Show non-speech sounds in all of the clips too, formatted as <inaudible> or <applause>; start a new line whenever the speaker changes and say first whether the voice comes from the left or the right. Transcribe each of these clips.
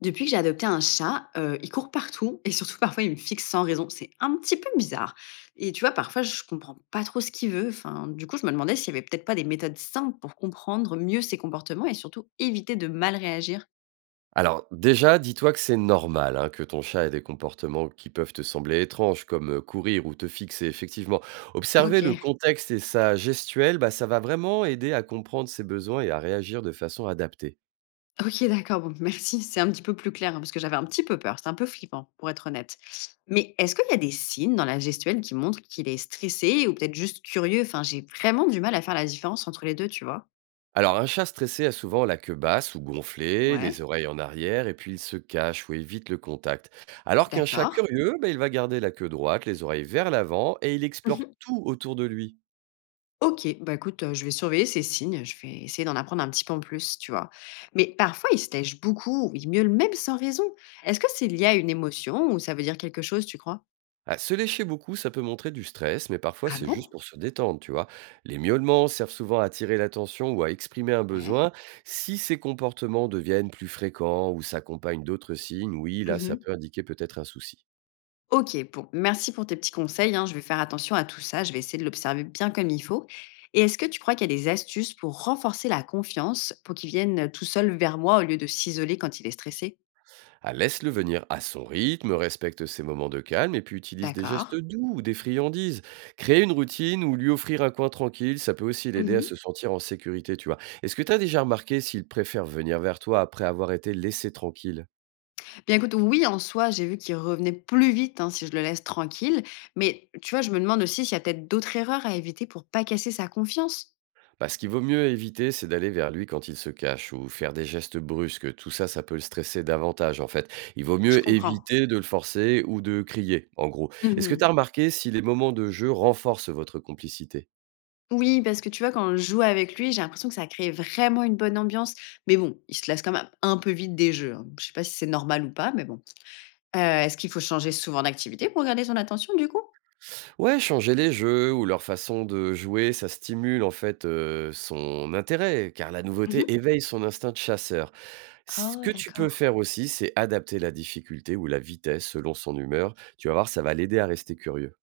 left: Depuis que j'ai adopté un chat, il court partout et surtout <laughs> parfois il me fixe sans raison. C'est un petit peu bizarre et tu vois, parfois je comprends pas trop ce qu'il veut. Enfin, du coup, je me demandais s'il y avait peut-être pas des méthodes simples pour comprendre mieux ses comportements et surtout éviter de mal réagir?
right: Alors, déjà, dis-toi que c'est normal hein, que ton chat ait des comportements qui peuvent te sembler étranges, comme courir ou te fixer. Effectivement, observer le
left: OK.
right: contexte et sa gestuelle, bah, ça va vraiment aider à comprendre ses besoins et à réagir de façon adaptée.
left: OK, d'accord, bon merci, c'est un petit peu plus clair, hein, parce que j'avais un petit peu peur. C'est un peu flippant, pour être honnête. Mais est-ce qu'il y a des signes dans la gestuelle qui montrent qu'il est stressé ou peut-être juste curieux? Enfin, j'ai vraiment du mal à faire la différence entre les deux. Tu vois?
right: Alors, un chat stressé a souvent la queue basse ou gonflée, les
left: Ouais,
right: oreilles en arrière, et puis il se cache ou évite le contact. Alors qu'un chat
left: d'accord.
right: curieux, bah, il va garder la queue droite, les oreilles vers l'avant, et il explore tout autour de lui.
left: OK, bah, écoute, je vais surveiller ces signes, je vais essayer d'en apprendre un petit peu en plus, tu vois? Mais parfois, ils se lèchent beaucoup ou ils miaulent même sans raison. Est-ce que c'est lié à une émotion ou ça veut dire quelque chose, tu crois?
right: Ah, se lécher beaucoup, ça peut montrer du stress, mais parfois
left: Ah
right: c'est
left: bon?
right: juste pour se détendre, tu vois. Les miaulements servent souvent à attirer l'attention ou à exprimer un
left: Ouais.
right: besoin. Si ces comportements deviennent plus fréquents ou s'accompagnent d'autres signes, oui, là, ça
left: Mmh.
right: peut indiquer peut-être un souci.
left: OK, bon, merci pour tes petits conseils, hein, je vais faire attention à tout ça, je vais essayer de l'observer bien comme il faut et est-ce que tu crois qu'il y a des astuces pour renforcer la confiance, pour qu'il vienne, tout seul vers moi au lieu de s'isoler quand il est stressé?
right: Ah, laisse-le venir à son rythme, respecte ses moments de calme et puis utilise des
left: D'accord.
right: gestes doux ou des friandises. Créer une routine ou lui offrir un coin tranquille, ça peut aussi l'aider à
left: Mmh.
right: se sentir en sécurité, tu vois. Est-ce que tu as déjà remarqué s'il préfère venir vers toi après avoir été laissé tranquille?
left: Bien écoute, oui, en soi, j'ai vu qu'il revenait plus vite, hein, si je le laisse tranquille. Mais tu vois, je me demande aussi s'il y a peut-être d'autres erreurs à éviter pour pas casser sa confiance.
right: Bah, ce qu'il vaut mieux éviter, c'est d'aller vers lui quand il se cache ou faire des gestes brusques. Tout ça, ça peut le stresser davantage, en fait. Il vaut
left: Je
right: mieux
left: comprends.
right: éviter de le forcer ou de crier, en gros. Est-ce que tu
left: Mhm.
right: as remarqué si les moments de jeu renforcent votre complicité?
left: Oui, parce que tu vois, quand je joue avec lui, j'ai l'impression que ça crée vraiment une bonne ambiance. Mais bon, il se lasse quand même un peu vite des jeux, hein. Je sais pas si c'est normal ou pas, mais bon. Est-ce qu'il faut changer souvent d'activité pour garder son attention, du coup?
right: Ouais, changer les jeux ou leur façon de jouer, ça stimule, en fait, son intérêt, car la nouveauté
left: Mhm.
right: éveille son instinct de chasseur. Ce
left: Oh,
right: que tu peux
left: d'accord.
right: faire aussi, c'est adapter la difficulté ou la vitesse selon son humeur. Tu vas voir, ça va l'aider à rester curieux.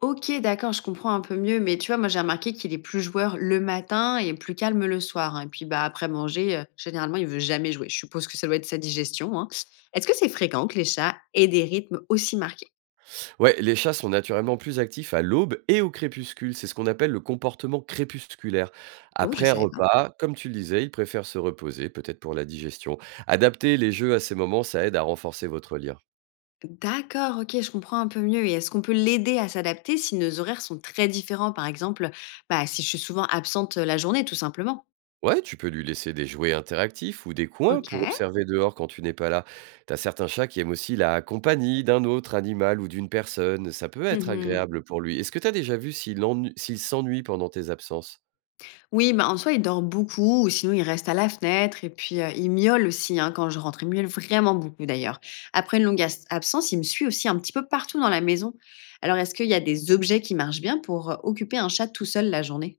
left: OK, d'accord, je comprends un peu mieux, mais tu vois, moi, j'ai remarqué qu'il est plus joueur le matin et plus calme le soir, hein. Et puis, bah, après manger, généralement, il veut jamais jouer. Je suppose que ça doit être sa digestion, hein. Est-ce que c'est fréquent que les chats aient des rythmes aussi marqués?
right: Ouais, les chats sont naturellement plus actifs à l'aube et au crépuscule. C'est ce qu'on appelle le comportement crépusculaire.
left: Oh, je
right: Après un
left: savais pas.
right: repas, comme tu le disais, ils préfèrent se reposer, peut-être pour la digestion. Adapter les jeux à ces moments, ça aide à renforcer votre lien.
left: D'accord, OK, je comprends un peu mieux et est-ce qu'on peut l'aider à s'adapter si nos horaires sont très différents? Par exemple, bah, si je suis souvent absente, la journée, tout simplement.
right: Ouais, tu peux lui laisser des jouets interactifs ou des coins pour
left: OK.
right: observer dehors quand tu n'es pas là. T'as certains chats qui aiment aussi la compagnie d'un autre animal ou d'une personne. Ça peut être
left: Mmh.
right: agréable pour lui. Est-ce que t'as déjà vu s'il s'ennuie pendant tes absences?
left: Oui, bah, en soi, il dort beaucoup ou sinon il reste à la fenêtre et puis il miaule aussi hein, quand je rentre. Il miaule vraiment beaucoup d'ailleurs. Après une longue absence, il me suit aussi un petit peu partout dans la maison. Alors, est-ce qu'il y a des objets qui marchent bien pour occuper un chat tout seul la journée?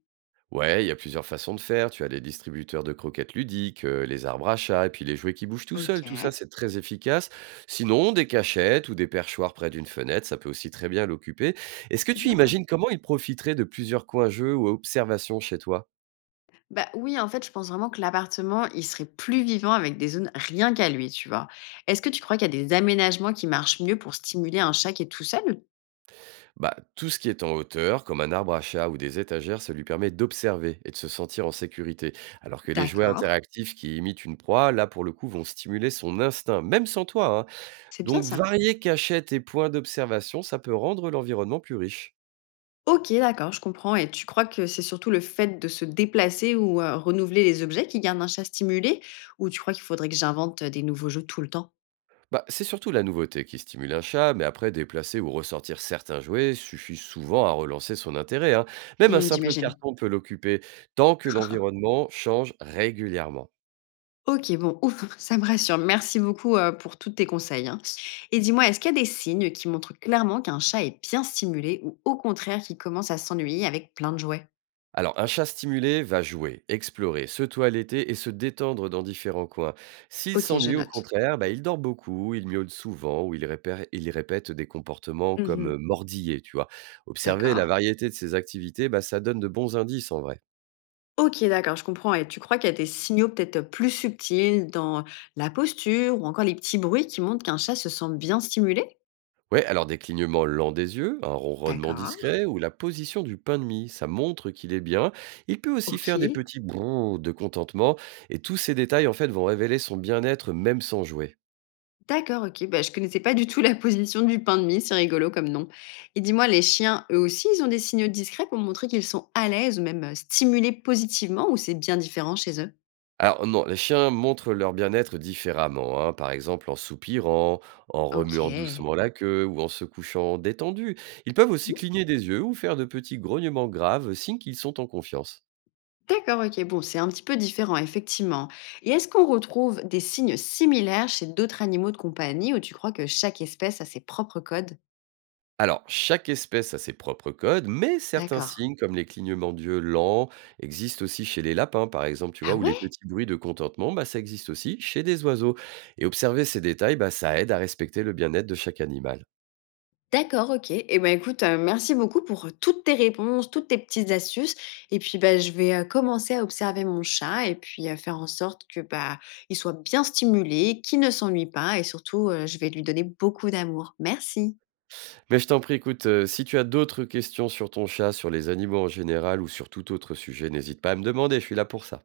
right: Ouais, il y a plusieurs façons de faire. Tu as les distributeurs de croquettes ludiques, les arbres à chat, et puis les jouets qui bougent tout
left: OK,
right: seuls. Tout ça, c'est très efficace. Sinon, des cachettes ou des perchoirs près d'une fenêtre, ça peut aussi très bien l'occuper. Est-ce que
left: c'est
right: tu
left: bien ça.
right: imagines comment il profiterait de plusieurs coins jeux ou observations chez toi?
left: Bah oui, en fait, je pense vraiment que l'appartement, il serait plus vivant avec des zones rien qu'à lui, tu vois. Est-ce que tu crois qu'il y a des aménagements qui marchent mieux pour stimuler un chat qui est tout seul?
right: Bah, tout ce qui est en hauteur, comme un arbre à chat ou des étagères, ça lui permet d'observer et de se sentir en sécurité. Alors que les jouets
left: D'accord,
right: interactifs qui imitent une proie, là, pour le coup, vont stimuler son instinct, même sans toi, hein.
left: c'est bien
right: Donc
left: ça.
right: varier cachettes et points d'observation, ça peut rendre l'environnement plus riche.
left: OK, d'accord, je comprends et tu crois que c'est surtout le fait de se déplacer ou renouveler les objets qui garde un chat stimulé? Ou tu crois qu'il faudrait que j'invente, des nouveaux jeux tout le temps?
right: Bah, c'est surtout la nouveauté qui stimule un chat, mais après déplacer ou ressortir certains jouets suffit souvent à relancer son intérêt, hein. Même un
left: Mmh,
right: simple
left: j'imagine.
right: carton peut l'occuper tant que l'environnement change régulièrement.
left: OK, bon, ouf, <laughs> ça me rassure. Merci beaucoup, pour tous tes conseils, hein. Et dis-moi, est-ce qu'il y a des signes qui montrent clairement qu'un chat est bien stimulé ou au contraire qu'il commence à s'ennuyer avec plein de jouets?
right: Alors, un chat stimulé va jouer, explorer, se toiletter et se détendre dans différents coins. S'il
left: OK, je
right: s'ennuie, au
left: note.
right: contraire, bah, il dort beaucoup, il miaule souvent ou il, il répète des comportements comme
left: Mmh.
right: mordiller, tu vois. Observer
left: D'accord.
right: la variété de ses activités, bah, ça donne de bons indices en vrai.
left: OK, d'accord, je comprends et tu crois qu'il y a des signaux peut-être plus subtils dans la posture ou encore les petits bruits qui montrent qu'un chat se sent bien stimulé?
right: Ouais, alors des clignements lents des yeux, un ronronnement
left: D'accord,
right: discret ou la position du pain de mie, ça montre qu'il est bien. Il peut aussi faire des
left: OK.
right: petits brrr de contentement, et tous ces détails en fait vont révéler son bien-être même sans jouer.
left: D'accord, OK. Bah, je connaissais pas du tout la position du pain de mie, c'est rigolo comme nom. Et dis-moi, les chiens, eux aussi, ils ont des signaux discrets pour montrer qu'ils sont à l'aise ou même stimulés positivement ou c'est bien différent chez eux?
right: Alors non, les chiens montrent leur bien-être différemment, hein, par exemple en soupirant, en remuant doucement
left: OK.
right: la queue ou en se couchant détendu. Ils peuvent aussi cligner des yeux ou faire de petits grognements graves, signe qu'ils sont en confiance.
left: D'accord, OK. Bon, c'est un petit peu différent, effectivement. Et est-ce qu'on retrouve des signes similaires chez d'autres animaux de compagnie ou tu crois que chaque espèce a ses propres codes?
right: Alors, chaque espèce a ses propres codes, mais certains
left: D'accord.
right: signes, comme les clignements d'yeux lents, existent aussi chez les lapins, par exemple, tu
left: Ah
right: vois, ou les
left: ouais?
right: petits bruits de contentement, bah, ça existe aussi chez des oiseaux. Et observer ces détails, bah, ça aide à respecter le bien-être de chaque animal.
left: D'accord, OK. Eh ben, écoute, merci beaucoup pour toutes tes réponses, toutes tes petites astuces et puis, bah, je vais, commencer à observer mon chat et puis, à faire en sorte que, bah, il soit bien stimulé, qu'il ne s'ennuie pas et surtout, je vais lui donner beaucoup d'amour. Merci.
right: Mais je t'en prie, écoute, si tu as d'autres questions sur ton chat, sur les animaux en général ou sur tout autre sujet, n'hésite pas à me demander, je suis là pour ça.